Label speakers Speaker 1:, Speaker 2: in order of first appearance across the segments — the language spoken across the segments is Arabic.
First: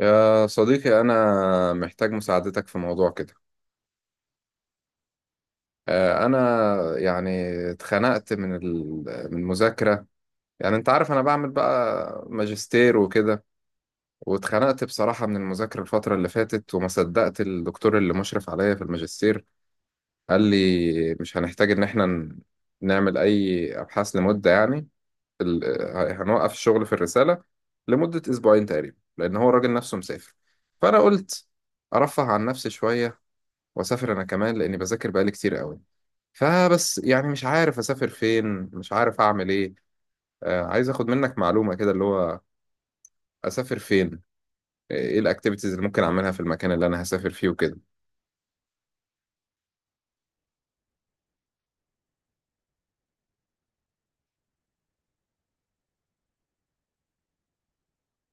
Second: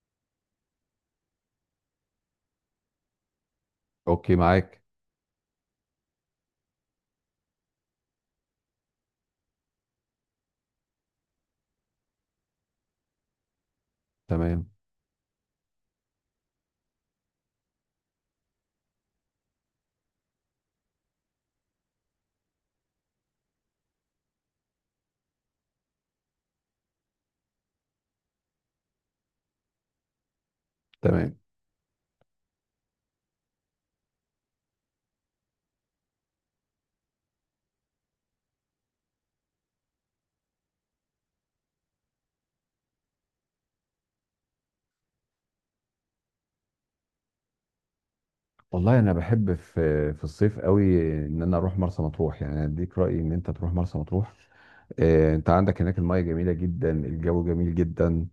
Speaker 1: يا صديقي أنا محتاج مساعدتك في موضوع كده.
Speaker 2: اوكي معاك.
Speaker 1: أنا يعني اتخنقت من ال- من المذاكرة. يعني أنت عارف أنا بعمل بقى ماجستير وكده،
Speaker 2: تمام.
Speaker 1: واتخنقت بصراحة من المذاكرة الفترة اللي فاتت، وما صدقت الدكتور اللي مشرف عليا في الماجستير قال لي مش هنحتاج إن إحنا نعمل أي أبحاث لمدة يعني هنوقف الشغل في الرسالة لمدة أسبوعين تقريبا، لأن هو الراجل نفسه مسافر. فأنا
Speaker 2: تمام
Speaker 1: قلت أرفه عن نفسي شوية واسافر انا كمان، لاني بذاكر بقالي كتير قوي. فبس يعني مش عارف اسافر فين، مش عارف اعمل ايه. آه، عايز اخد منك معلومة كده، اللي هو اسافر فين، ايه الاكتيفيتيز اللي ممكن اعملها في المكان اللي انا هسافر فيه وكده.
Speaker 2: والله انا بحب في الصيف قوي ان انا اروح مرسى مطروح، يعني أنا اديك رايي ان انت تروح مرسى مطروح. انت عندك هناك المياه جميله جدا، الجو جميل جدا.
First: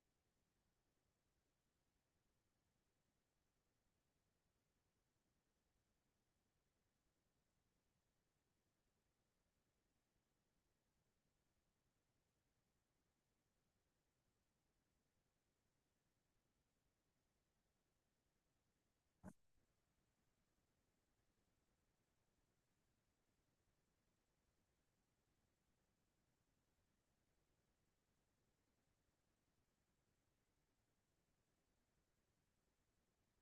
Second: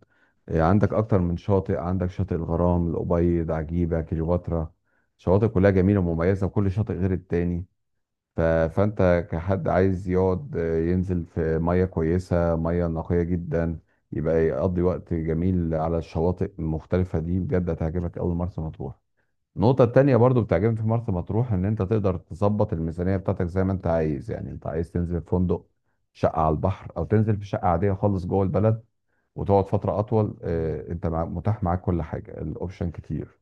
Speaker 2: عندك اكتر من شاطئ، عندك شاطئ الغرام، الابيض، عجيبه، كليوباترا، شواطئ كلها جميله ومميزه وكل شاطئ غير التاني. فانت كحد عايز يقعد ينزل في ميه كويسه، ميه نقيه جدا، يبقى يقضي وقت جميل على الشواطئ المختلفه دي. بجد هتعجبك قوي مرسى مطروح. النقطه التانية برضو بتعجبني في مرسى مطروح ان انت تقدر تظبط الميزانيه بتاعتك زي ما انت عايز، يعني انت عايز تنزل في فندق شقه على البحر او تنزل في شقه عاديه خالص جوه البلد وتقعد فتره اطول، انت متاح معاك كل حاجه، الاوبشن كتير.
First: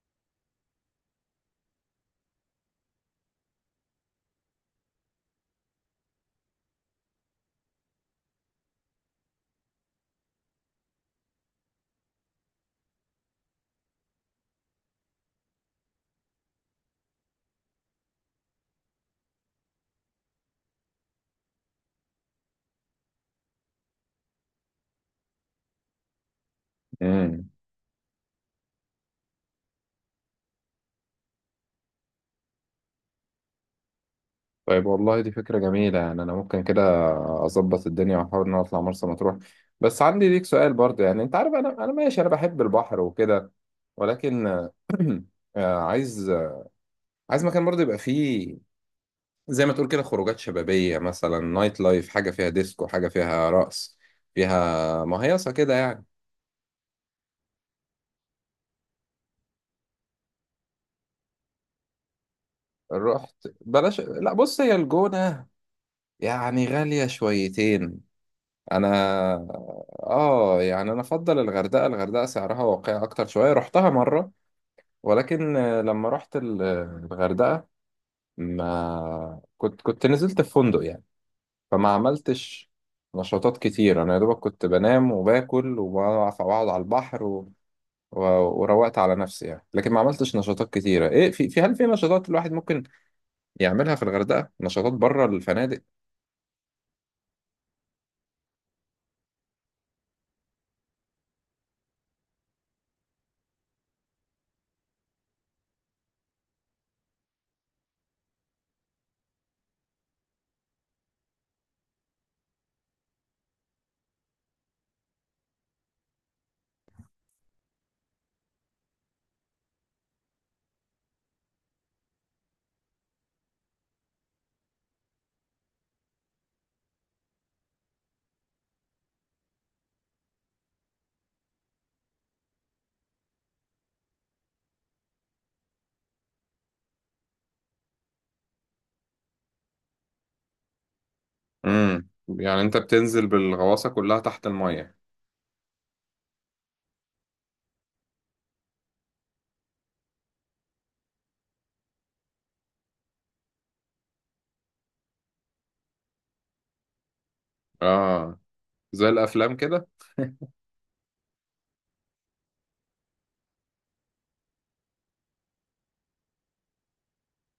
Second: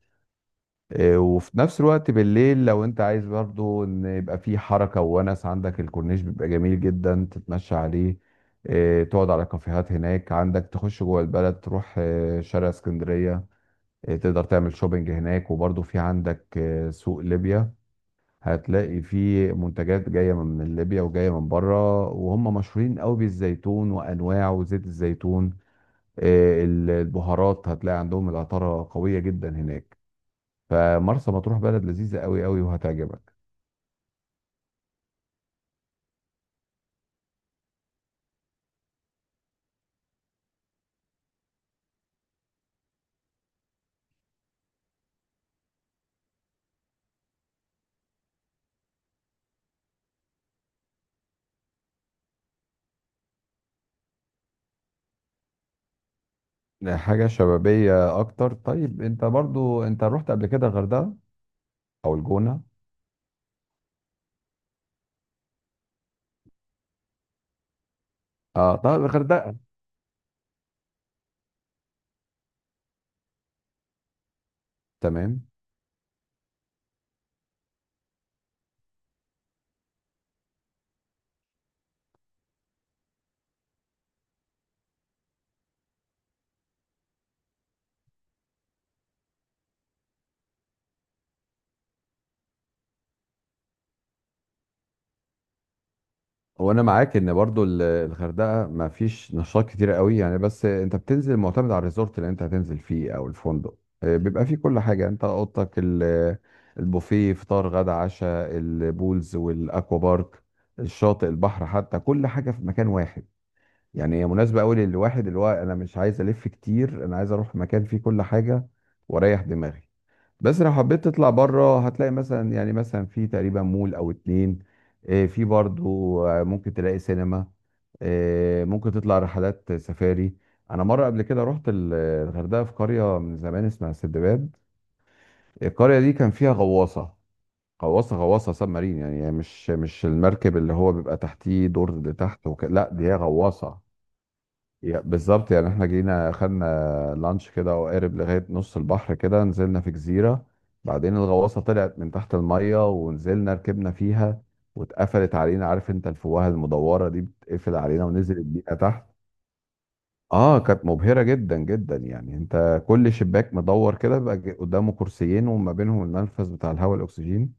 Speaker 2: وفي نفس الوقت بالليل لو انت عايز برضو ان يبقى في حركة وونس، عندك الكورنيش بيبقى جميل جدا تتمشى عليه، تقعد على كافيهات هناك، عندك تخش جوه البلد تروح شارع اسكندرية، تقدر تعمل شوبينج هناك، وبرضو في عندك سوق ليبيا، هتلاقي فيه منتجات جاية من ليبيا وجاية من بره، وهم مشهورين قوي بالزيتون وأنواعه وزيت الزيتون،
Speaker 1: امم،
Speaker 2: البهارات، هتلاقي عندهم العطارة قوية جدا هناك. فمرسى مطروح بلد لذيذة قوي قوي وهتعجبك.
Speaker 1: طيب والله دي فكرة جميلة، يعني انا ممكن كده اظبط الدنيا واحاول ان أنا اطلع مرسى مطروح. بس عندي ليك سؤال برضه، يعني انت عارف انا ماشي، انا بحب البحر وكده، ولكن آه، عايز عايز مكان برضه يبقى فيه زي ما تقول كده خروجات شبابية، مثلا نايت لايف، حاجة فيها ديسكو، حاجة فيها رقص، فيها مهيصة كده يعني.
Speaker 2: حاجة شبابية أكتر؟ طيب أنت برضو أنت رحت قبل كده الغردقة أو الجونة؟
Speaker 1: رحت؟ بلاش، لا بص هي الجونة يعني غالية شويتين.
Speaker 2: أه،
Speaker 1: انا
Speaker 2: طيب الغردقة.
Speaker 1: اه يعني انا افضل الغردقة، الغردقة سعرها واقعي اكتر شوية، رحتها مرة.
Speaker 2: تمام.
Speaker 1: ولكن لما رحت الغردقة ما كنت كنت نزلت في فندق يعني، فما عملتش نشاطات كتير. انا يا دوبك كنت بنام وباكل وبقعد على البحر، وروقت على نفسي يعني. لكن ما عملتش نشاطات كتيرة. ايه، في هل في نشاطات الواحد ممكن يعملها في الغردقة، نشاطات بره الفنادق؟
Speaker 2: وأنا معاك إن برضو الغردقة ما فيش نشاط كتير قوي يعني، بس أنت بتنزل معتمد على الريزورت اللي أنت هتنزل فيه أو الفندق، بيبقى فيه كل حاجة، أنت أوضتك البوفيه، فطار غدا عشاء، البولز والأكوا بارك، الشاطئ، البحر، حتى كل حاجة في مكان واحد. يعني هي مناسبة أوي للواحد اللي هو أنا مش عايز ألف كتير، أنا عايز أروح مكان فيه كل حاجة وأريح دماغي. بس لو حبيت تطلع بره هتلاقي مثلا، يعني مثلا في تقريبا مول أو اتنين، في برضو، ممكن تلاقي سينما، ممكن تطلع رحلات سفاري. أنا مرة قبل كده رحت الغردقة في قرية من زمان اسمها سندباد، القرية دي كان فيها غواصة، غواصة، سب مارين، يعني مش المركب اللي هو بيبقى تحتيه دور
Speaker 1: امم،
Speaker 2: لتحت
Speaker 1: يعني
Speaker 2: وك...
Speaker 1: انت
Speaker 2: لا، دي هي
Speaker 1: بتنزل
Speaker 2: غواصة.
Speaker 1: بالغواصه كلها تحت الميه؟
Speaker 2: بالظبط، يعني احنا جينا خدنا لانش كده وقارب لغاية نص البحر كده، نزلنا في جزيرة، بعدين الغواصة طلعت من تحت المية ونزلنا ركبنا فيها، واتقفلت علينا، عارف انت الفوهة المدورة دي بتقفل علينا
Speaker 1: اه،
Speaker 2: ونزلت بينا تحت.
Speaker 1: زي الافلام كده.
Speaker 2: اه، كانت مبهرة جدا جدا، يعني انت كل شباك مدور كده بيبقى قدامه كرسيين، وما بينهم المنفذ بتاع الهواء الاكسجين،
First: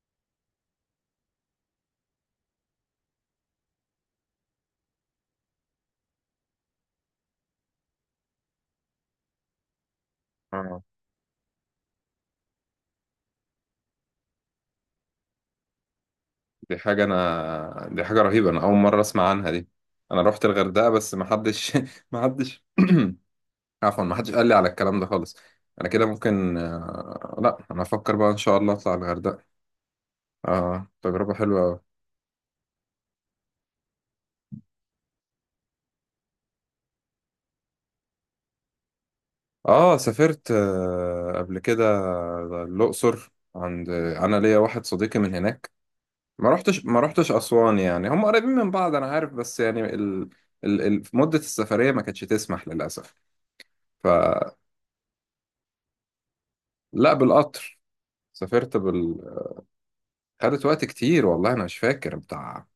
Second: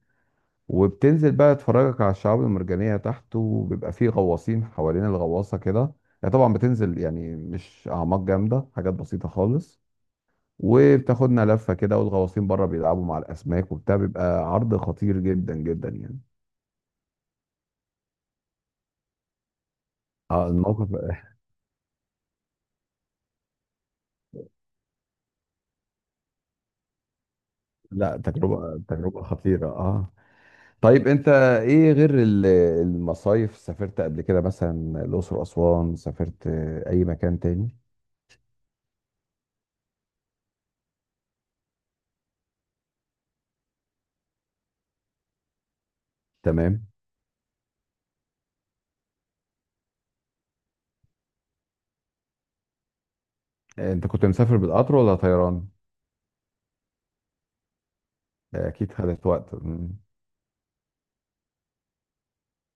Speaker 2: وبتنزل بقى تفرجك على الشعاب المرجانية تحت، وبيبقى فيه غواصين حوالين الغواصة كده. يعني طبعا بتنزل، يعني مش أعماق جامدة، حاجات بسيطة خالص،
Speaker 1: اه،
Speaker 2: وبتاخدنا لفة كده والغواصين بره بيلعبوا مع الأسماك وبتاع، بيبقى عرض خطير جدا جدا يعني.
Speaker 1: دي حاجه رهيبه، انا اول مره اسمع عنها دي. انا رحت
Speaker 2: اه،
Speaker 1: الغردقه
Speaker 2: الموقف
Speaker 1: بس ما حدش ما حدش عفوا، ما حدش قال لي على الكلام ده خالص. انا كده ممكن لا، انا افكر
Speaker 2: لا،
Speaker 1: بقى ان شاء الله
Speaker 2: تجربة،
Speaker 1: اطلع
Speaker 2: تجربة
Speaker 1: الغردقه.
Speaker 2: خطيرة اه.
Speaker 1: اه،
Speaker 2: طيب انت
Speaker 1: تجربه حلوه أوي.
Speaker 2: ايه غير المصايف؟ سافرت قبل كده مثلا الأقصر، أسوان، سافرت أي مكان تاني؟
Speaker 1: اه سافرت قبل كده الأقصر، عند انا ليا واحد صديقي من هناك. ما رحتش
Speaker 2: تمام.
Speaker 1: ما رحتش أسوان، يعني هم قريبين من بعض انا عارف، بس يعني مدة السفرية ما كانتش تسمح للأسف.
Speaker 2: انت كنت
Speaker 1: فلا،
Speaker 2: مسافر بالقطر ولا طيران؟
Speaker 1: بالقطر. سافرت
Speaker 2: اكيد
Speaker 1: بال…
Speaker 2: خدت وقت. مم.
Speaker 1: خدت وقت كتير، والله انا مش فاكر بتاع،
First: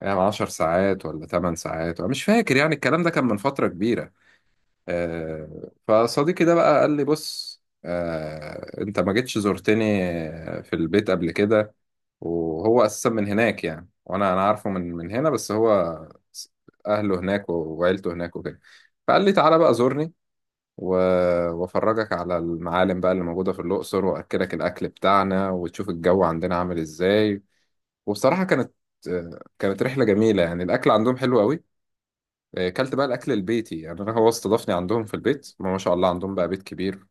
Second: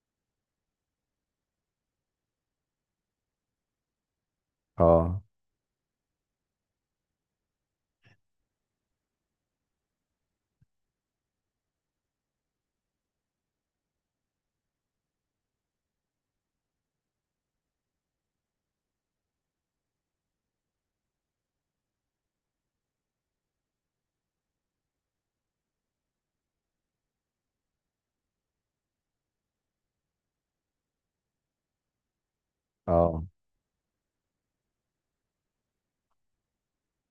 Speaker 1: يعني 10 ساعات ولا 8 ساعات، انا مش فاكر، يعني الكلام ده كان من فترة كبيرة.
Speaker 2: اه.
Speaker 1: فصديقي ده بقى قال لي بص، انت ما جيتش زرتني في البيت قبل كده. وهو اساسا من هناك يعني، وانا انا عارفه من هنا، بس هو س- اهله هناك وعيلته هناك وكده. فقال لي تعالى بقى زورني و… وافرجك على المعالم بقى اللي موجوده في الاقصر، واكلك الاكل بتاعنا، وتشوف الجو عندنا عامل ازاي. وبصراحه كانت آه، كانت رحله جميله، يعني الاكل عندهم حلو قوي. كلت بقى
Speaker 2: اه.
Speaker 1: الاكل البيتي، يعني انا هو استضافني عندهم في البيت، ما شاء الله عندهم بقى بيت كبير،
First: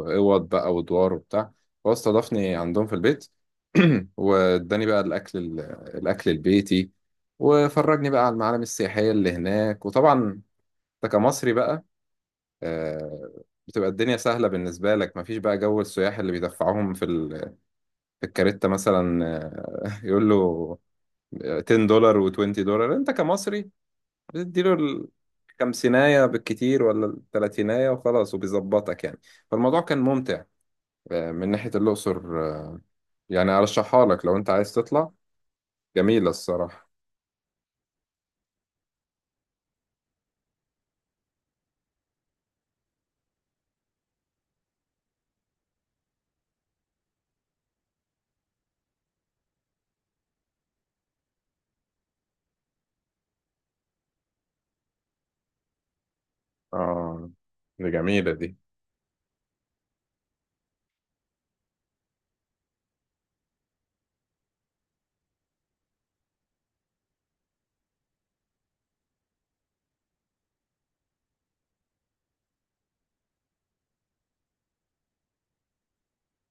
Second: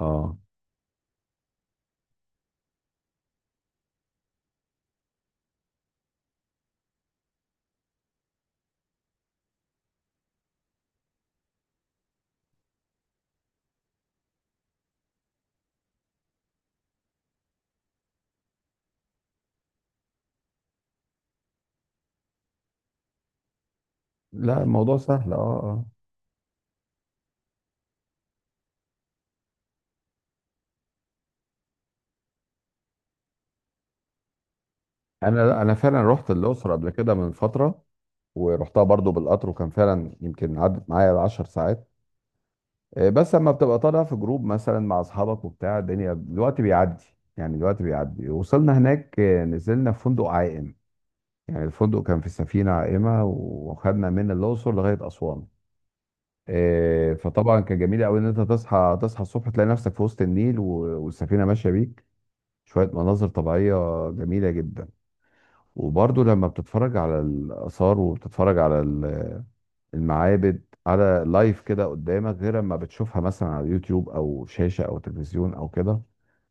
Speaker 2: اه.
Speaker 1: بقى ودوار وبتاع. هو استضافني عندهم في البيت، واداني بقى الاكل البيتي، وفرجني بقى على المعالم السياحيه اللي هناك. وطبعا انت كمصري بقى آه، بتبقى الدنيا سهله بالنسبه لك، مفيش بقى جو السياح اللي بيدفعوهم في في الكارته مثلا. يقول له 10 دولار و20 دولار، انت كمصري
Speaker 2: لا،
Speaker 1: بتديله
Speaker 2: الموضوع سهل اه اه.
Speaker 1: الخمسيناية بالكتير ولا التلاتيناية وخلاص، وبيظبطك يعني. فالموضوع كان ممتع من ناحية الأقصر. آه، يعني أرشحها لك لو أنت عايز تطلع.
Speaker 2: انا انا فعلا
Speaker 1: جميلة
Speaker 2: رحت الاقصر
Speaker 1: الصراحة.
Speaker 2: قبل كده من فتره، ورحتها برضو بالقطر، وكان فعلا يمكن عدت معايا 10 ساعات، بس لما بتبقى طالع في جروب مثلا مع اصحابك وبتاع، الدنيا الوقت بيعدي، يعني الوقت بيعدي. وصلنا هناك، نزلنا في فندق عائم، يعني الفندق كان في سفينه عائمه، وخدنا من الاقصر لغايه اسوان.
Speaker 1: آه
Speaker 2: فطبعا كان
Speaker 1: دي
Speaker 2: جميل قوي ان
Speaker 1: جميلة
Speaker 2: انت
Speaker 1: دي.
Speaker 2: تصحى، تصحى الصبح تلاقي نفسك في وسط النيل، والسفينه ماشيه بيك، شويه مناظر طبيعيه جميله جدا. وبرضه لما بتتفرج على الاثار، وبتتفرج على المعابد على لايف كده قدامك، غير لما بتشوفها مثلا على يوتيوب او شاشه او تلفزيون او كده،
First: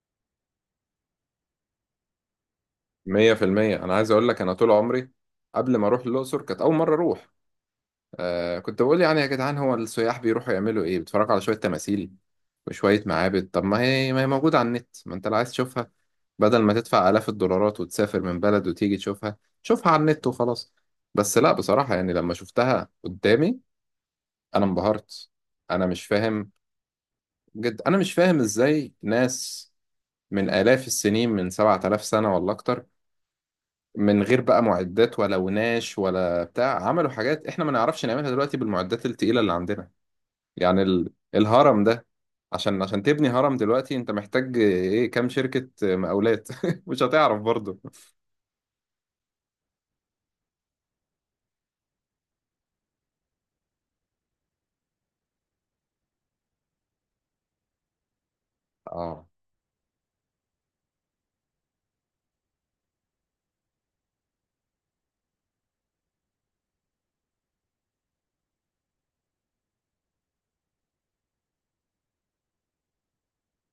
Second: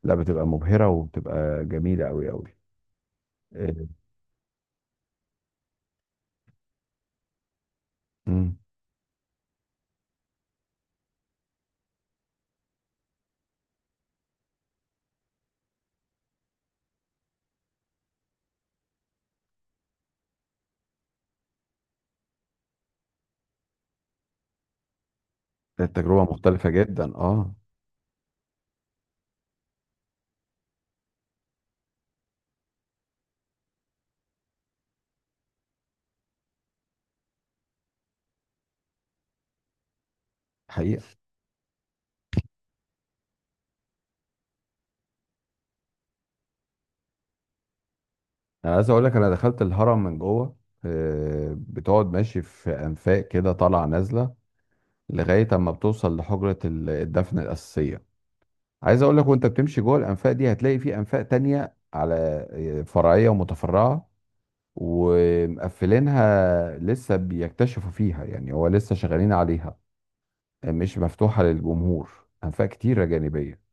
Speaker 2: لا، بتبقى مبهره وبتبقى جميله قوي قوي.
Speaker 1: مية في المية.
Speaker 2: آه،
Speaker 1: أنا عايز أقول لك، أنا طول عمري قبل ما أروح الأقصر، كانت أول مرة أروح،
Speaker 2: مم.
Speaker 1: آه كنت بقول يعني يا جدعان هو السياح بيروحوا يعملوا ايه، بيتفرجوا على شوية تماثيل وشوية معابد، طب ما هي موجودة على النت، ما انت اللي عايز تشوفها بدل ما تدفع آلاف الدولارات وتسافر من بلد وتيجي تشوفها، شوفها على النت وخلاص. بس لا بصراحة يعني لما شفتها قدامي انا انبهرت، انا مش
Speaker 2: التجربه
Speaker 1: فاهم.
Speaker 2: مختلفه جدا اه.
Speaker 1: جد انا مش فاهم ازاي ناس من آلاف السنين، من 7,000 سنة ولا اكتر، من غير بقى معدات ولا وناش ولا بتاع، عملوا حاجات احنا ما نعرفش نعملها دلوقتي بالمعدات التقيلة اللي عندنا. يعني
Speaker 2: حقيقه.
Speaker 1: الهرم ده، عشان تبني هرم دلوقتي انت محتاج ايه، كام شركة مقاولات؟ مش هتعرف برضو.
Speaker 2: انا عايز اقول لك انا دخلت الهرم من جوه، بتقعد ماشي في انفاق كده طالعه نازله لغايه اما بتوصل لحجره الدفن الاساسيه. عايز اقول لك
Speaker 1: اه
Speaker 2: وانت بتمشي جوه الانفاق دي هتلاقي في انفاق تانية على فرعيه ومتفرعه، ومقفلينها لسه، بيكتشفوا فيها يعني، هو لسه شغالين عليها، مش مفتوحه للجمهور، انفاق كتيره جانبيه،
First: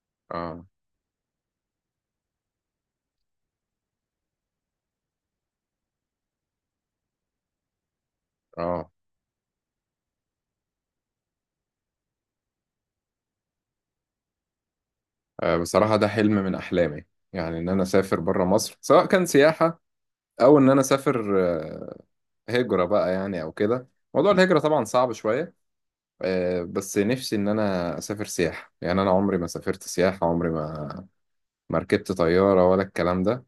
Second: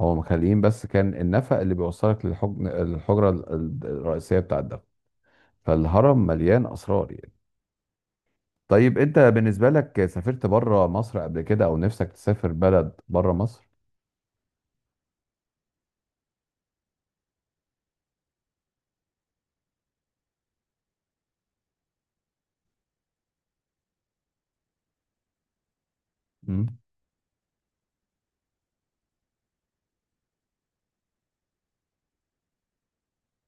Speaker 2: هو مخليين
Speaker 1: اه
Speaker 2: بس كان النفق اللي بيوصلك الحجره الرئيسيه بتاع الدفن. فالهرم مليان اسرار يعني.
Speaker 1: اه.
Speaker 2: طيب انت بالنسبة لك سافرت بره مصر قبل كده، او نفسك تسافر بلد بره مصر؟
Speaker 1: بصراحة ده حلم من احلامي، يعني ان انا اسافر بره مصر سواء كان سياحة او ان انا اسافر هجرة بقى يعني او كده. موضوع الهجرة طبعا صعب شوية.
Speaker 2: امم.
Speaker 1: بس نفسي ان انا اسافر سياحة، يعني انا عمري ما سافرت سياحة، عمري ما ما ركبت طيارة ولا الكلام ده.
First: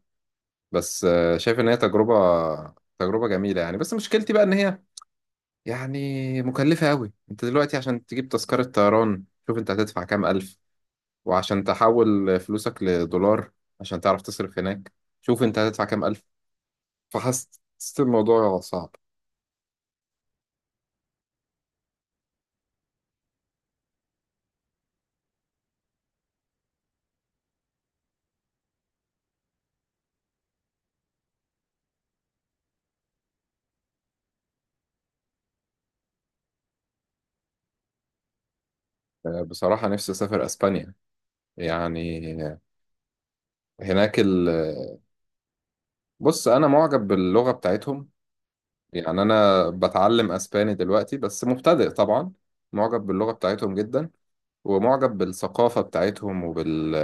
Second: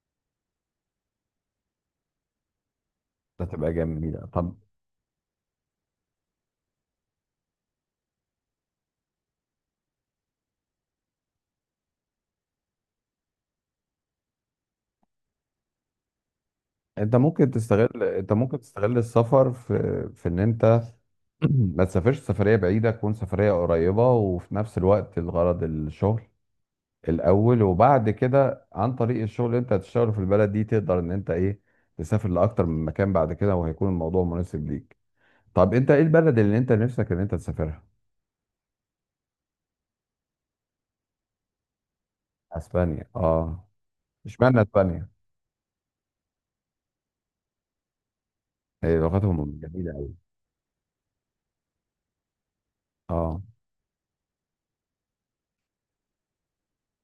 Speaker 1: بس شايف ان هي تجربة، تجربة
Speaker 2: ده
Speaker 1: جميلة
Speaker 2: تبقى
Speaker 1: يعني. بس
Speaker 2: جميلة.
Speaker 1: مشكلتي بقى ان
Speaker 2: طب
Speaker 1: هي يعني مكلفة أوي. أنت دلوقتي عشان تجيب تذكرة طيران، شوف أنت هتدفع كام ألف، وعشان تحول فلوسك لدولار عشان تعرف تصرف هناك، شوف أنت هتدفع كام ألف.
Speaker 2: انت ممكن
Speaker 1: فحسيت
Speaker 2: تستغل، انت ممكن
Speaker 1: الموضوع صعب.
Speaker 2: تستغل السفر في ان انت ما تسافرش سفرية بعيدة، تكون سفرية قريبة وفي نفس الوقت الغرض الشغل الأول، وبعد كده عن طريق الشغل اللي أنت هتشتغله في البلد دي تقدر إن أنت إيه، تسافر لأكتر من مكان بعد كده، وهيكون الموضوع مناسب ليك. طب أنت إيه البلد اللي أنت نفسك إن أنت تسافرها؟
Speaker 1: بصراحة نفسي أسافر أسبانيا، يعني
Speaker 2: أسبانيا، آه.
Speaker 1: هناك ال…
Speaker 2: إشمعنى أسبانيا؟
Speaker 1: بص أنا معجب باللغة بتاعتهم، يعني
Speaker 2: لغتهم
Speaker 1: أنا
Speaker 2: جميلة أوي.
Speaker 1: بتعلم أسباني دلوقتي بس مبتدئ طبعا. معجب باللغة
Speaker 2: اه.
Speaker 1: بتاعتهم جدا، ومعجب بالثقافة بتاعتهم وبال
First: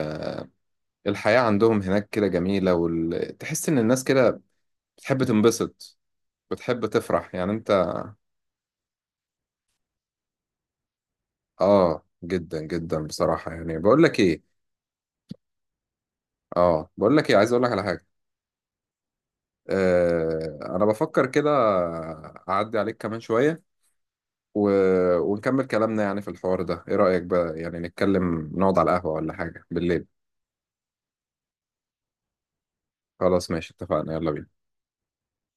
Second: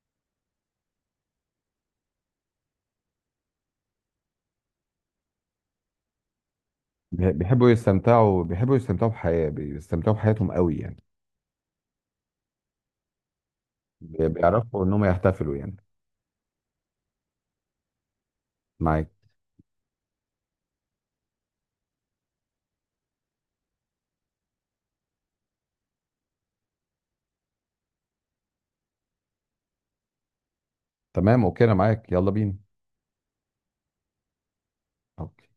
Speaker 1: الحياة عندهم هناك كده جميلة، وال… تحس إن الناس كده بتحب تنبسط، بتحب تفرح يعني.
Speaker 2: بيحبوا
Speaker 1: أنت
Speaker 2: يستمتعوا، بيحبوا يستمتعوا بحياة بيستمتعوا بحياتهم أوي يعني.
Speaker 1: آه جدا جدا بصراحة، يعني بقول لك إيه،
Speaker 2: بيعرفوا إنهم يحتفلوا يعني.
Speaker 1: آه بقول لك إيه، عايز أقول لك على حاجة.
Speaker 2: معاك.
Speaker 1: آه أنا بفكر كده أعدي عليك كمان شوية و… ونكمل كلامنا يعني في الحوار ده. إيه رأيك بقى، يعني نتكلم نقعد على القهوة ولا حاجة بالليل؟
Speaker 2: تمام أوكي، أنا معاك يلا بينا.
Speaker 1: خلاص ماشي اتفقنا، يلا بينا.
Speaker 2: أوكي.